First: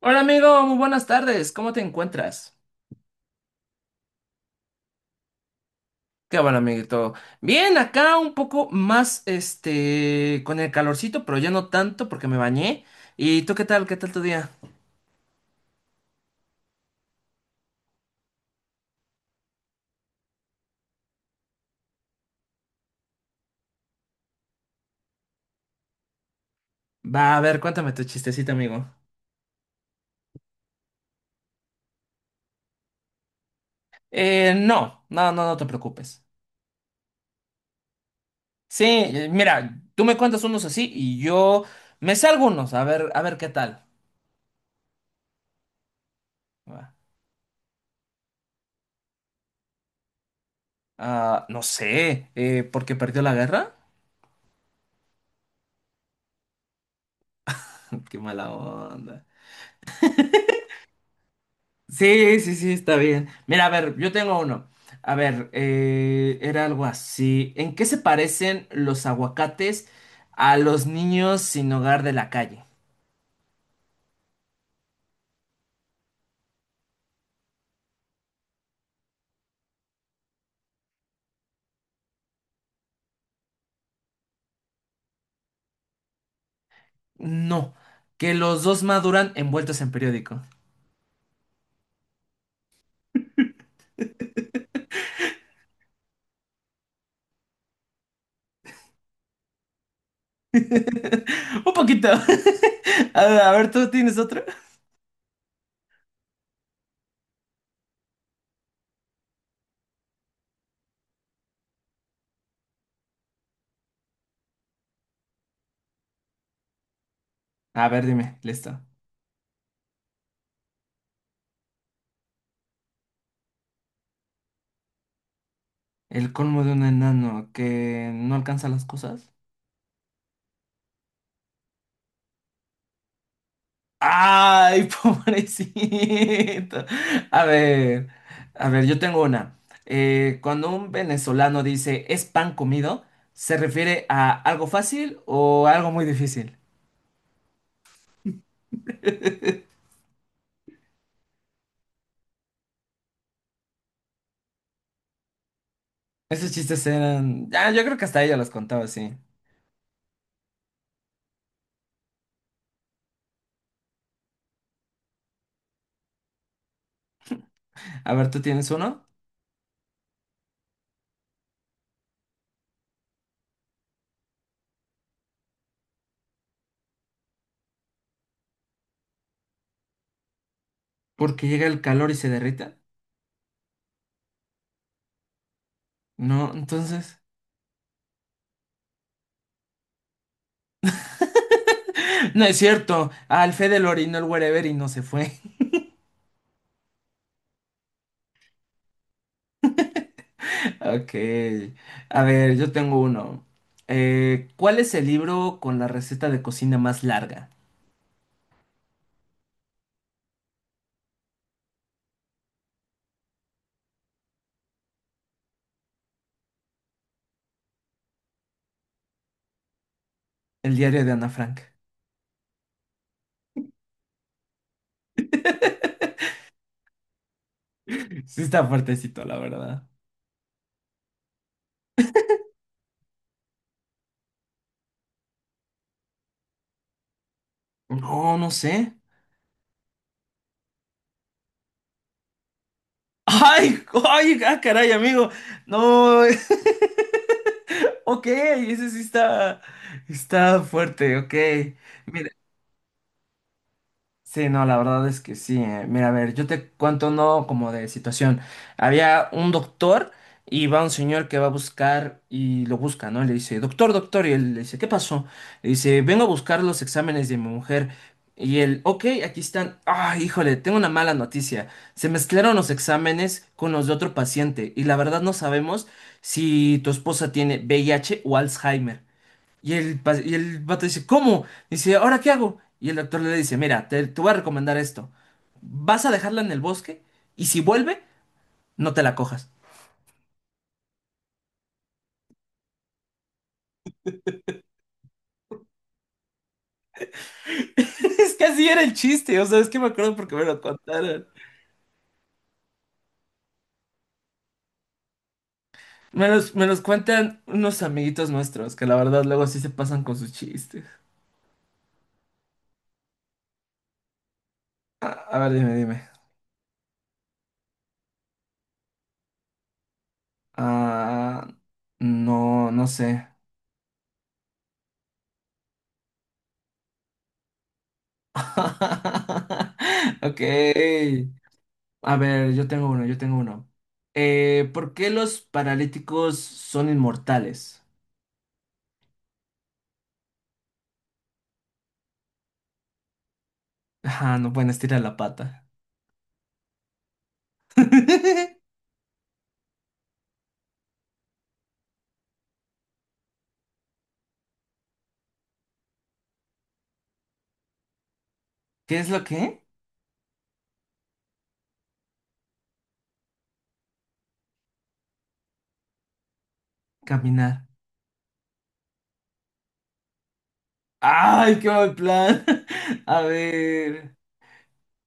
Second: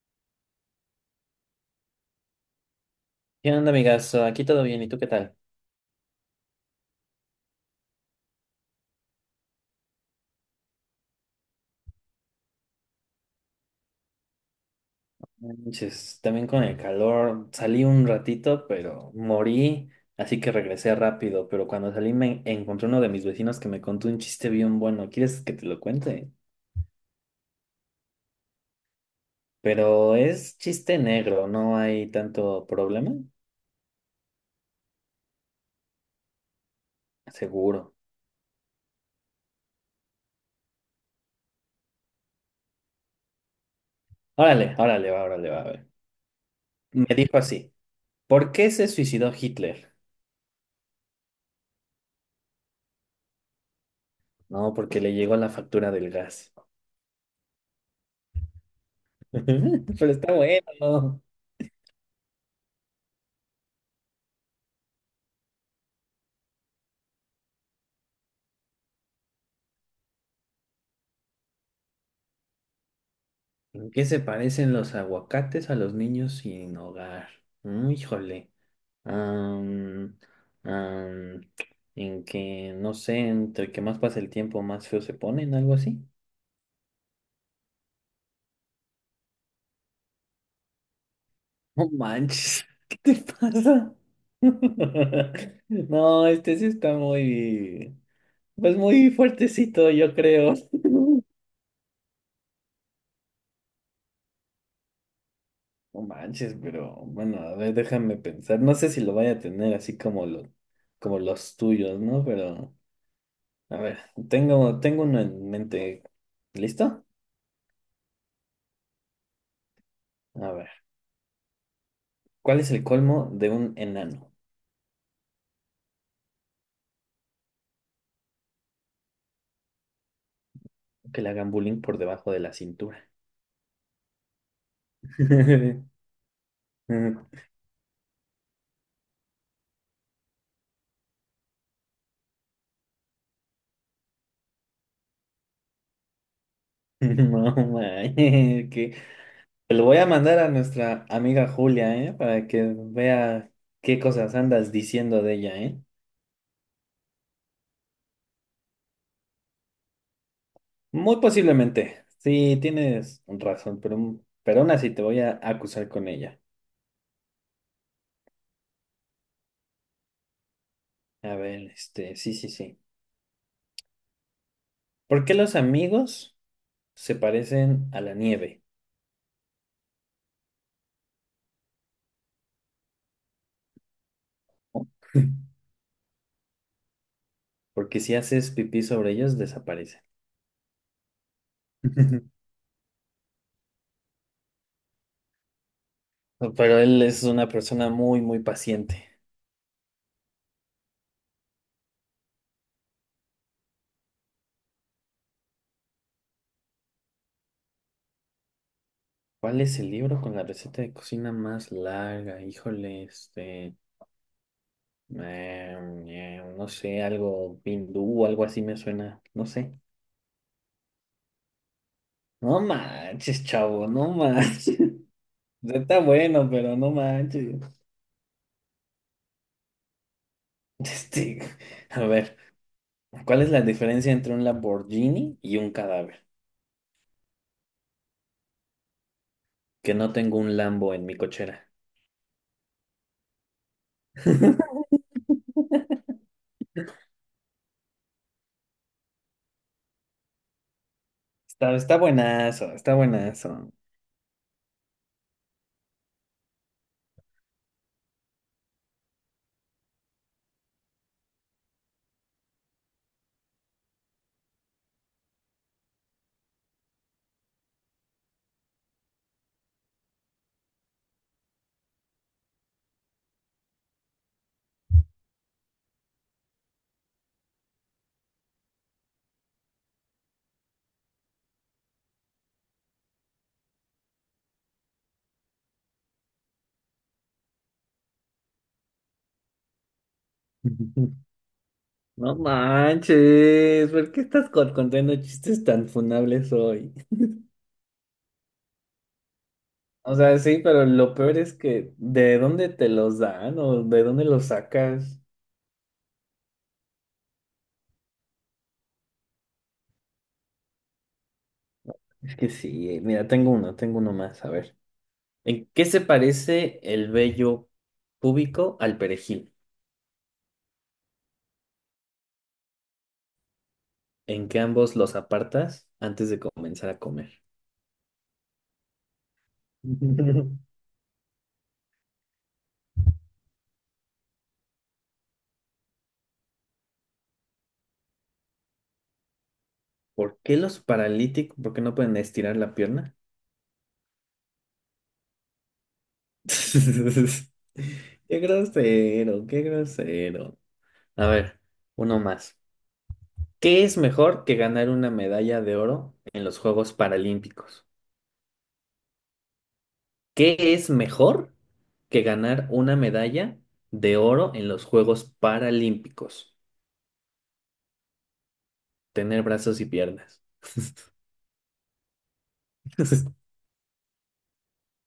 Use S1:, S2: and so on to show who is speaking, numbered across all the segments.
S1: Hola amigo, muy buenas tardes, ¿cómo te encuentras?
S2: ¿Qué onda, amigazo? Aquí todo bien, ¿y tú qué tal?
S1: Qué bueno amiguito. Bien, acá un poco más, con el calorcito, pero ya no tanto porque me bañé. ¿Y tú qué tal? ¿Qué tal tu día?
S2: No manches, también con el calor. Salí un ratito, pero morí, así que regresé rápido. Pero cuando salí me encontré uno de mis vecinos que me contó un chiste bien bueno. ¿Quieres que te lo cuente?
S1: Va, a ver, cuéntame tu chistecito, amigo.
S2: Pero es chiste negro, no hay tanto problema.
S1: No, no, no, no te preocupes.
S2: Seguro.
S1: Sí, mira, tú me cuentas unos así y yo me sé algunos, a ver qué tal.
S2: Órale, órale, va, a ver.
S1: Va.
S2: Me dijo así, ¿por qué se suicidó Hitler?
S1: Ah, no sé, ¿por qué perdió la guerra?
S2: No, porque le llegó la factura del gas.
S1: Qué mala onda.
S2: Pero está bueno.
S1: Sí, sí, sí, está bien. Mira, a ver, yo tengo uno. A ver, era algo así. ¿En qué se parecen los aguacates a los niños sin hogar de la calle?
S2: ¿En qué se parecen los aguacates a los niños sin hogar? Mm, híjole. Am, am, en que, no sé, entre que más pasa el tiempo, más feo se ponen, algo así.
S1: No, que los dos maduran envueltos en periódico.
S2: No manches, ¿qué te pasa? No, este sí está muy, pues muy fuertecito, yo creo.
S1: Un poquito. A ver, ¿tú tienes otro?
S2: No manches, pero bueno, a ver, déjame pensar. No sé si lo vaya a tener así como, lo, como los tuyos, ¿no? Pero... A ver, tengo uno en mente. ¿Listo?
S1: A ver, dime, listo.
S2: A ver, ¿cuál es el colmo de un enano?
S1: El colmo de un enano que no alcanza las cosas.
S2: Que le hagan bullying por debajo de la cintura.
S1: Ay, pobrecito.
S2: No,
S1: A ver, a ver, yo tengo una. Cuando un venezolano dice es pan comido, ¿se refiere a algo fácil o algo muy difícil?
S2: ma, que te lo voy a mandar a nuestra amiga Julia, ¿eh? Para que vea qué cosas andas diciendo de ella, ¿eh?
S1: Esos chistes eran... Ah, yo creo que hasta ella los contaba, sí.
S2: Muy posiblemente. Sí, tienes razón, pero aún así te voy a acusar con ella.
S1: A ver, ¿tú tienes uno?
S2: A ver, este, sí, sí, sí. ¿Por qué los amigos se parecen a la nieve?
S1: Porque llega el calor y se derrita. No, entonces...
S2: Porque si haces pipí sobre ellos, desaparecen.
S1: No es cierto. Al Fede lo orinó el wherever y no se fue.
S2: Pero él es una persona muy, muy paciente.
S1: Ok. A ver, yo tengo uno. ¿Cuál es el libro con la receta de cocina más larga?
S2: ¿Cuál es el libro con la receta de cocina más larga? Híjole, este, no sé, algo hindú, algo así me suena, no sé.
S1: El diario de Ana Frank.
S2: No manches, chavo, no manches. Está bueno, pero no manches.
S1: Sí está fuertecito, la verdad.
S2: Este, a ver, ¿cuál es la diferencia entre un Lamborghini y un cadáver?
S1: No, no sé.
S2: Que no tengo un Lambo en mi cochera.
S1: ¡Ay! ¡Ay! ¡Ah, caray, amigo! No. Ok, está fuerte, ok.
S2: Está, está
S1: Mira.
S2: buenazo, está buenazo.
S1: Sí, no, la verdad es que sí. Mira, a ver, yo te cuento no como de situación. Había un doctor y va un señor que va a buscar y lo busca, ¿no? Le dice, doctor, doctor, y él le dice, ¿qué pasó? Le dice, vengo a buscar los exámenes de mi mujer. Y él, ok, aquí están. Ah, híjole, tengo una mala noticia. Se mezclaron los exámenes con los de otro paciente y la verdad no sabemos si tu esposa tiene VIH o Alzheimer. Y el vato dice, ¿cómo? Dice, ¿ahora qué hago? Y el doctor le dice, mira, te voy a recomendar esto. Vas a dejarla en el bosque y si vuelve, no te la cojas.
S2: No manches, ¿por qué estás con- contando chistes tan funables hoy?
S1: Es que así era el chiste, o sea, es que me
S2: O
S1: acuerdo porque
S2: sea,
S1: me lo
S2: sí, pero lo
S1: contaron.
S2: peor es que ¿de dónde te los dan o de dónde los sacas?
S1: Me los cuentan unos amiguitos nuestros que la verdad luego sí se pasan con sus chistes.
S2: Es que sí, mira, tengo uno más, a ver.
S1: A ver,
S2: ¿En
S1: dime,
S2: qué se
S1: dime.
S2: parece el vello púbico al perejil?
S1: Ah, no, no sé.
S2: ¿En qué ambos los apartas antes de comenzar a comer?
S1: Ok. A ver, yo tengo uno. ¿Por qué los paralíticos son inmortales?
S2: ¿Por qué los paralíticos, por qué no pueden estirar la pierna?
S1: Ah, no pueden estirar la pata.
S2: Qué
S1: ¿Qué
S2: grosero, qué grosero. A ver, uno más. ¿Qué es mejor que ganar una medalla de oro en los Juegos Paralímpicos?
S1: es lo que?
S2: ¿Qué es mejor que ganar una medalla de oro en los Juegos Paralímpicos?
S1: Caminar.
S2: Tener brazos y piernas.
S1: ¡Ay, qué mal plan! A ver,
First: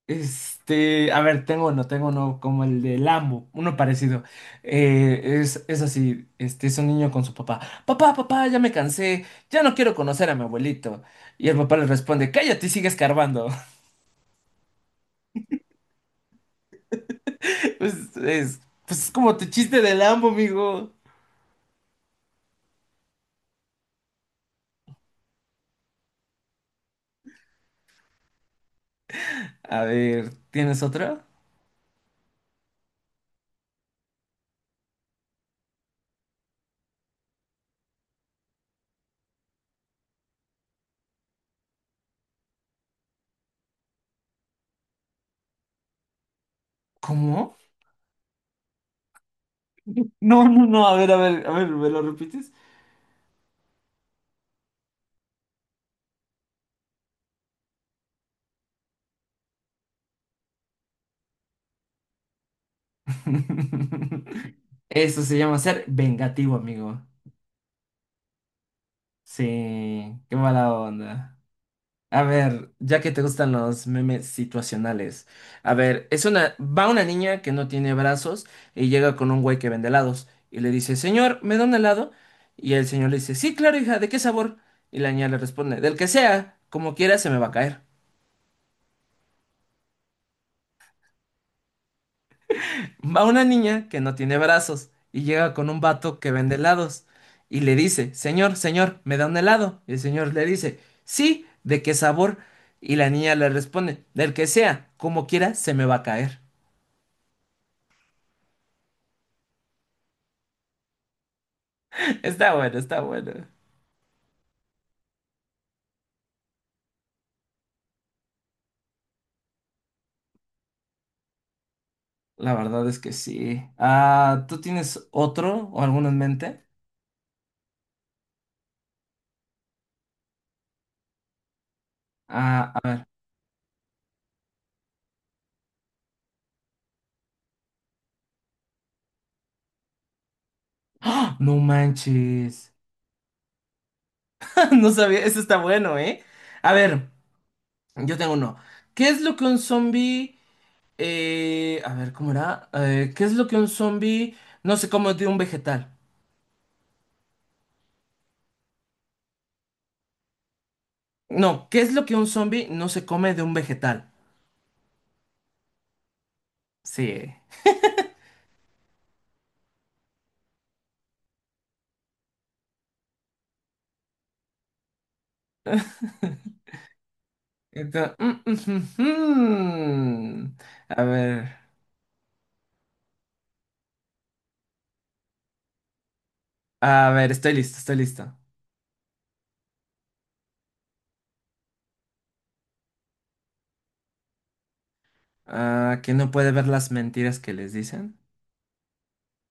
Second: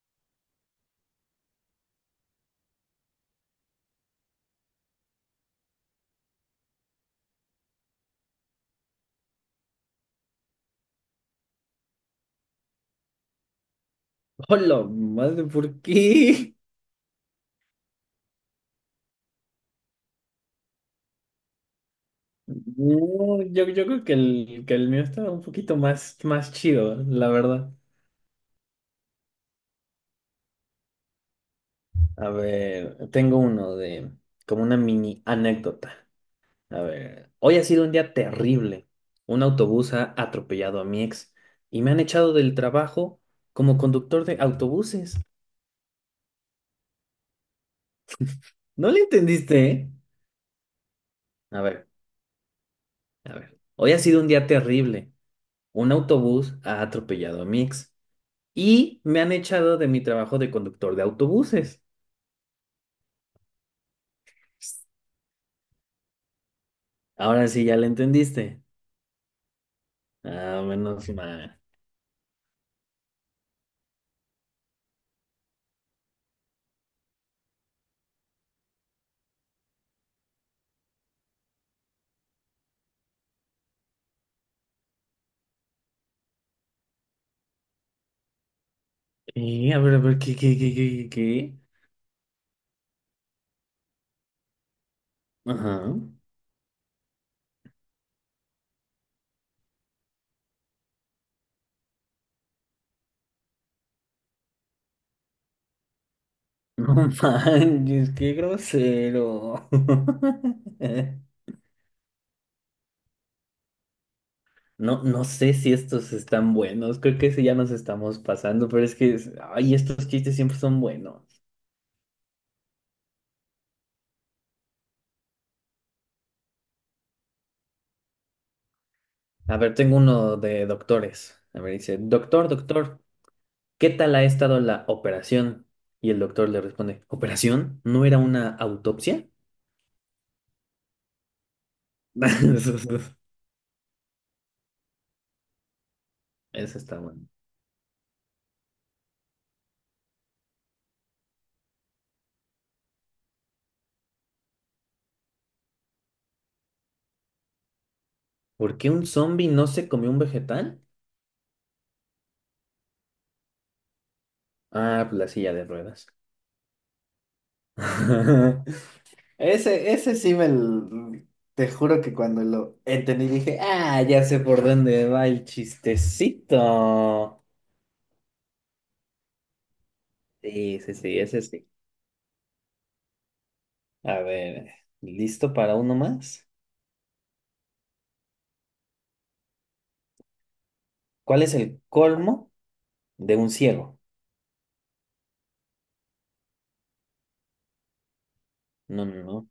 S1: a ver, tengo uno como el de Lambo, uno parecido. Es así, es un niño con su papá. Papá, papá, ya me cansé, ya no quiero conocer a mi abuelito. Y el papá le responde, cállate y sigue escarbando.
S2: Hola, madre, ¿por qué?
S1: Pues es, pues es como tu chiste del Lambo, amigo.
S2: No, yo creo que que el mío estaba un poquito más, más chido, la verdad.
S1: A ver, ¿tienes otra?
S2: A ver, tengo uno de como una mini anécdota. A ver, hoy ha sido un día terrible. Un autobús ha atropellado a mi ex y me han echado del trabajo como conductor de autobuses.
S1: ¿Cómo?
S2: ¿No le entendiste, eh?
S1: No, no, no, a
S2: A
S1: ver,
S2: ver,
S1: ¿me lo repites?
S2: a ver. Hoy ha sido un día terrible. Un autobús ha atropellado a mi ex y me han echado de mi trabajo de conductor de autobuses.
S1: Eso se llama ser vengativo, amigo.
S2: Ahora sí ya le entendiste.
S1: Sí, qué
S2: Ah,
S1: mala
S2: menos
S1: onda.
S2: mal.
S1: A ver, ya que te gustan los memes situacionales. A ver, va una niña que no tiene brazos y llega con un güey que vende helados y le dice, señor, ¿me da un helado? Y el señor le dice, sí, claro, hija, ¿de qué sabor? Y la niña le responde, del que sea, como quiera, se me va a caer.
S2: A ver, a ver, ¿qué?
S1: Va una niña que no tiene brazos y llega con
S2: Ajá.
S1: un vato que vende helados y le dice, señor, señor, ¿me da un helado? Y el señor le dice, sí, ¿de qué sabor? Y la niña le responde, del que sea, como quiera, se me va a caer.
S2: No manches, qué grosero.
S1: Está bueno, está bueno.
S2: No, no sé si estos están buenos. Creo que sí ya nos estamos pasando, pero es que, es- ay, estos chistes siempre son buenos.
S1: La verdad es que sí. Ah, ¿tú tienes otro o alguno en mente?
S2: A ver, tengo uno de doctores. A ver, dice, doctor,
S1: Ah, a
S2: doctor,
S1: ver.
S2: ¿qué tal ha estado la operación? Y el doctor le responde, ¿operación? ¿No era una autopsia?
S1: ¡Ah! No manches.
S2: Eso
S1: No sabía, eso está bueno, ¿eh? A
S2: Eso está
S1: ver,
S2: bueno.
S1: yo tengo uno. ¿Qué es lo que un zombie... a ver, ¿cómo era? ¿Qué es lo que un zombie no se come de un vegetal?
S2: ¿Por qué un zombie no se comió un vegetal?
S1: No, ¿qué es lo que un zombie no se come de un vegetal?
S2: Ah, pues la silla de ruedas.
S1: Sí.
S2: Ese sí me... l- Te juro que cuando lo entendí dije, ah, ya sé por dónde va el chistecito.
S1: Entonces, mm, mm, mm.
S2: Sí, sí,
S1: A
S2: sí, ese
S1: ver,
S2: sí. A ver, ¿listo para uno más?
S1: a ver, estoy listo, estoy listo.
S2: ¿Cuál es el colmo de un ciego?
S1: Ah, que no puede ver las mentiras que les dicen.
S2: No, no, no.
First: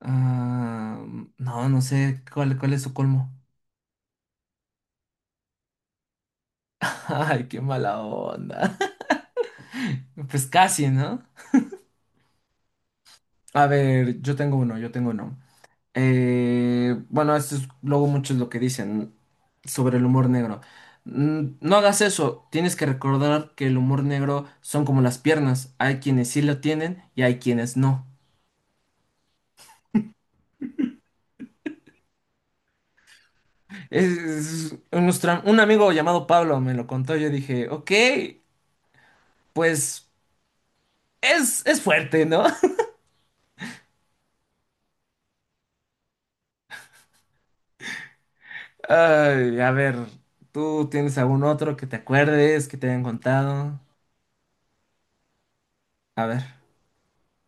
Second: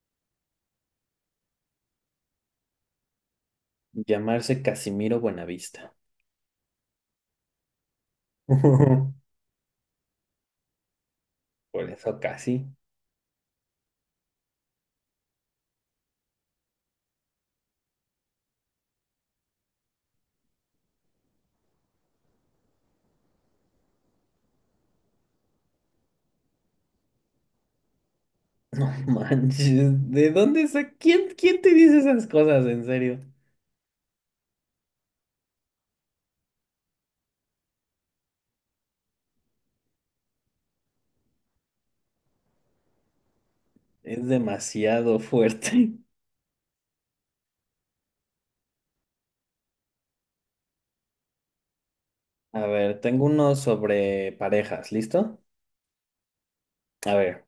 S1: Ah, no, no sé cuál es su colmo.
S2: Llamarse Casimiro Buenavista.
S1: Ay, qué mala onda. Pues casi, ¿no?
S2: Por eso casi.
S1: A ver, yo tengo uno. Bueno, esto es luego mucho es lo que dicen sobre el humor negro. No hagas eso, tienes que recordar que el humor negro son como las piernas. Hay quienes sí lo tienen y hay quienes no.
S2: No manches, ¿de dónde sa- ¿Quién, quién te dice esas cosas, en serio?
S1: Un amigo llamado Pablo me lo contó, yo dije, ok, pues. Es fuerte, ¿no?
S2: Es demasiado fuerte.
S1: Ay, a ver, ¿tú tienes algún otro que te
S2: A
S1: acuerdes, que te
S2: ver,
S1: hayan
S2: tengo uno
S1: contado?
S2: sobre parejas, ¿listo?
S1: A ver.
S2: A ver,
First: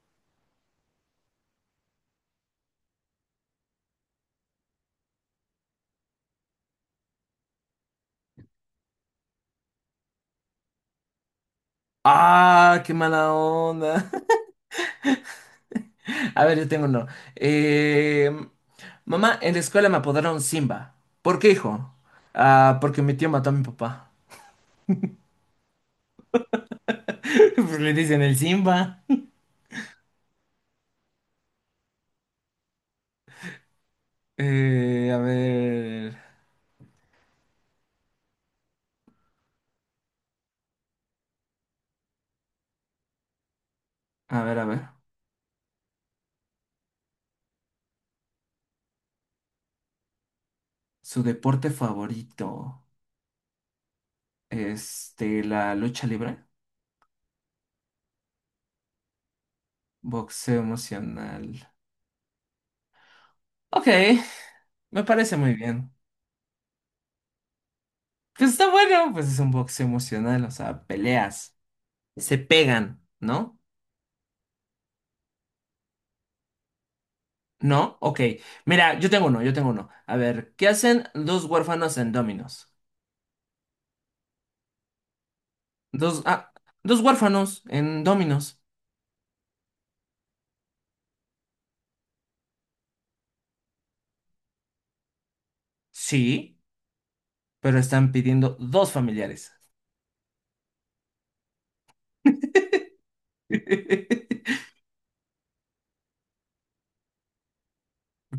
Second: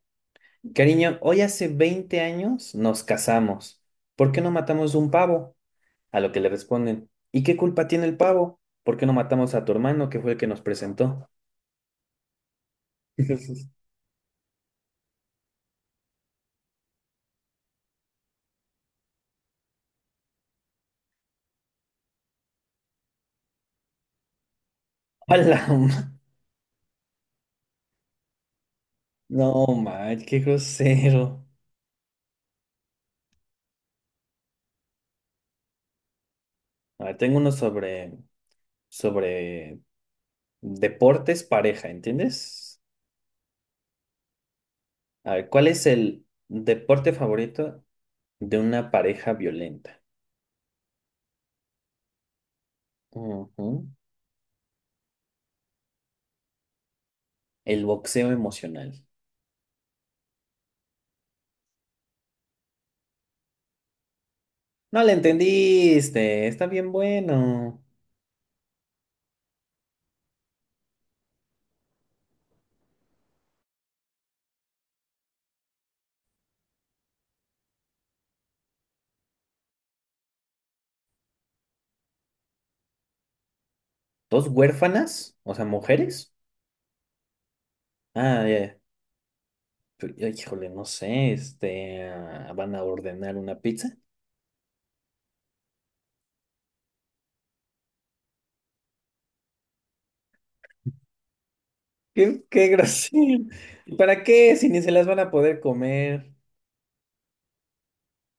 S2: cariño, hoy hace 20 años nos casamos. ¿Por qué no matamos un pavo? A lo que le responden, ¿y qué culpa tiene el pavo? ¿Por qué no matamos a tu hermano que fue el que nos presentó?
S1: ¡Ah, qué mala onda! A ver, yo tengo uno. Eh, mamá, en la escuela me apodaron Simba. ¿Por qué, hijo? Ah, porque mi tío mató a mi papá.
S2: ¡Hala!
S1: Pues le dicen el Simba.
S2: No, man, qué grosero.
S1: Eh, a ver,
S2: A ver, tengo uno sobre deportes pareja, ¿entiendes?
S1: a ver.
S2: A ver, ¿cuál es el deporte favorito de una pareja violenta?
S1: Su deporte favorito.
S2: Ujú.
S1: La lucha libre.
S2: El boxeo emocional.
S1: Boxeo emocional. Ok. Me
S2: No le
S1: parece muy bien.
S2: entendiste, está bien bueno.
S1: Pues está bueno, pues es un boxeo emocional, o sea, peleas, se pegan, ¿no? ¿No? Ok. Mira, yo tengo uno. A ver, ¿qué hacen dos huérfanos en Dominos?
S2: ¿Dos huérfanas? O sea,
S1: Dos,
S2: mujeres.
S1: ah, dos huérfanos en
S2: Ah,
S1: Dominos.
S2: ya. Pero, ay, híjole, no sé, este, ah, van a ordenar una pizza.
S1: Sí, pero están pidiendo dos familiares.
S2: Qué, qué grosero. ¿Para qué? Si ni se las van a poder comer.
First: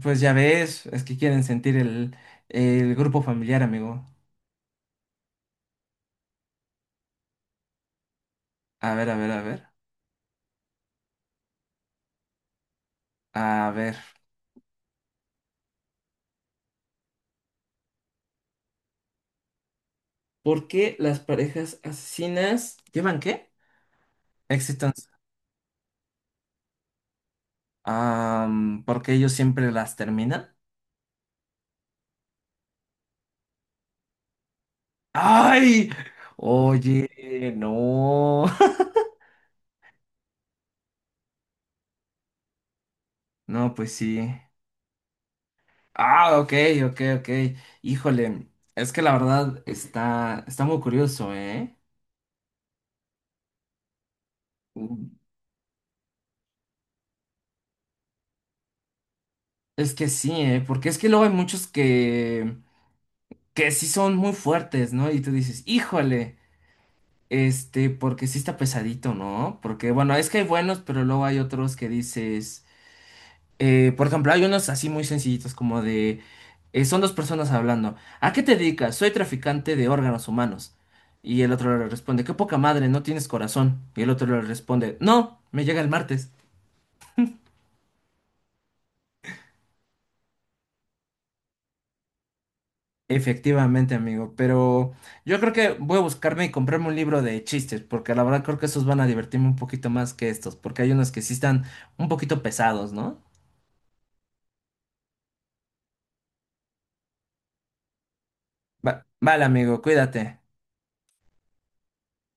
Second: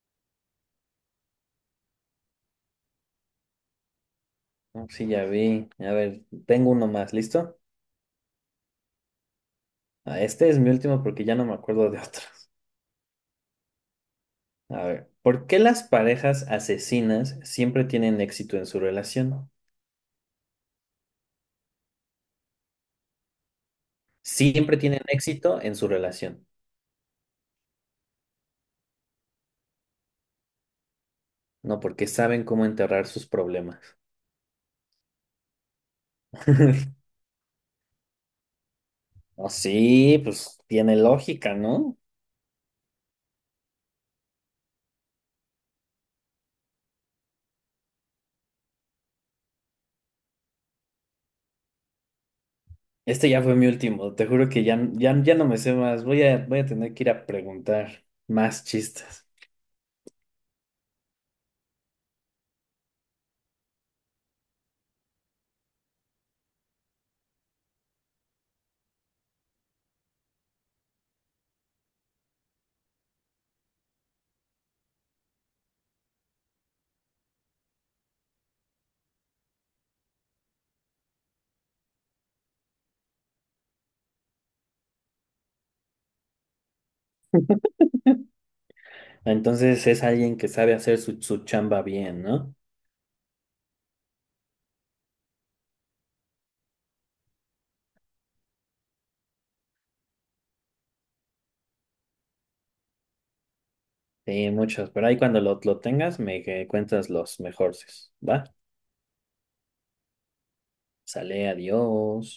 S1: Pues ya ves, es que quieren sentir el grupo familiar, amigo.
S2: No, sí, ya vi. A ver, tengo uno más, ¿listo?
S1: A ver.
S2: Ah, este es mi último porque ya no me acuerdo de otros.
S1: A ver.
S2: A ver, ¿por qué las parejas asesinas siempre tienen éxito en su relación?
S1: ¿Por qué las parejas asesinas llevan qué?
S2: Siempre
S1: Existan
S2: tienen éxito en su relación.
S1: Porque ellos siempre las terminan.
S2: No, porque saben cómo enterrar sus problemas.
S1: ¡Ay! Oye, no.
S2: No, sí, pues tiene lógica, ¿no?
S1: No, pues sí. Ah, ok, ok. Híjole, es que la verdad está muy curioso, ¿eh?
S2: Este ya fue mi último, te juro que ya,
S1: Mm,
S2: ya, ya no me sé más, voy a, voy a tener que ir a preguntar más chistes.
S1: Es que sí, ¿eh? Porque es que luego hay muchos que sí son muy fuertes, ¿no? Y tú dices, híjole, porque sí está pesadito, ¿no? Porque, bueno, es que hay buenos, pero luego hay otros que dices... por ejemplo, hay unos así muy sencillitos como de... son dos personas hablando. ¿A qué te dedicas? Soy traficante de órganos humanos. Y el otro le responde, qué poca madre, no tienes corazón. Y el otro le responde, no, me llega el martes.
S2: Entonces es alguien que sabe hacer su, su chamba bien, ¿no?
S1: Efectivamente, amigo, pero yo creo que voy a buscarme y comprarme un libro de chistes, porque la verdad creo que esos van a divertirme un poquito más que estos, porque hay unos que sí están un poquito pesados, ¿no?
S2: Sí, muchos, pero ahí cuando lo tengas me cuentas los mejores, ¿va?
S1: Vale, amigo, cuídate.
S2: Sale, adiós.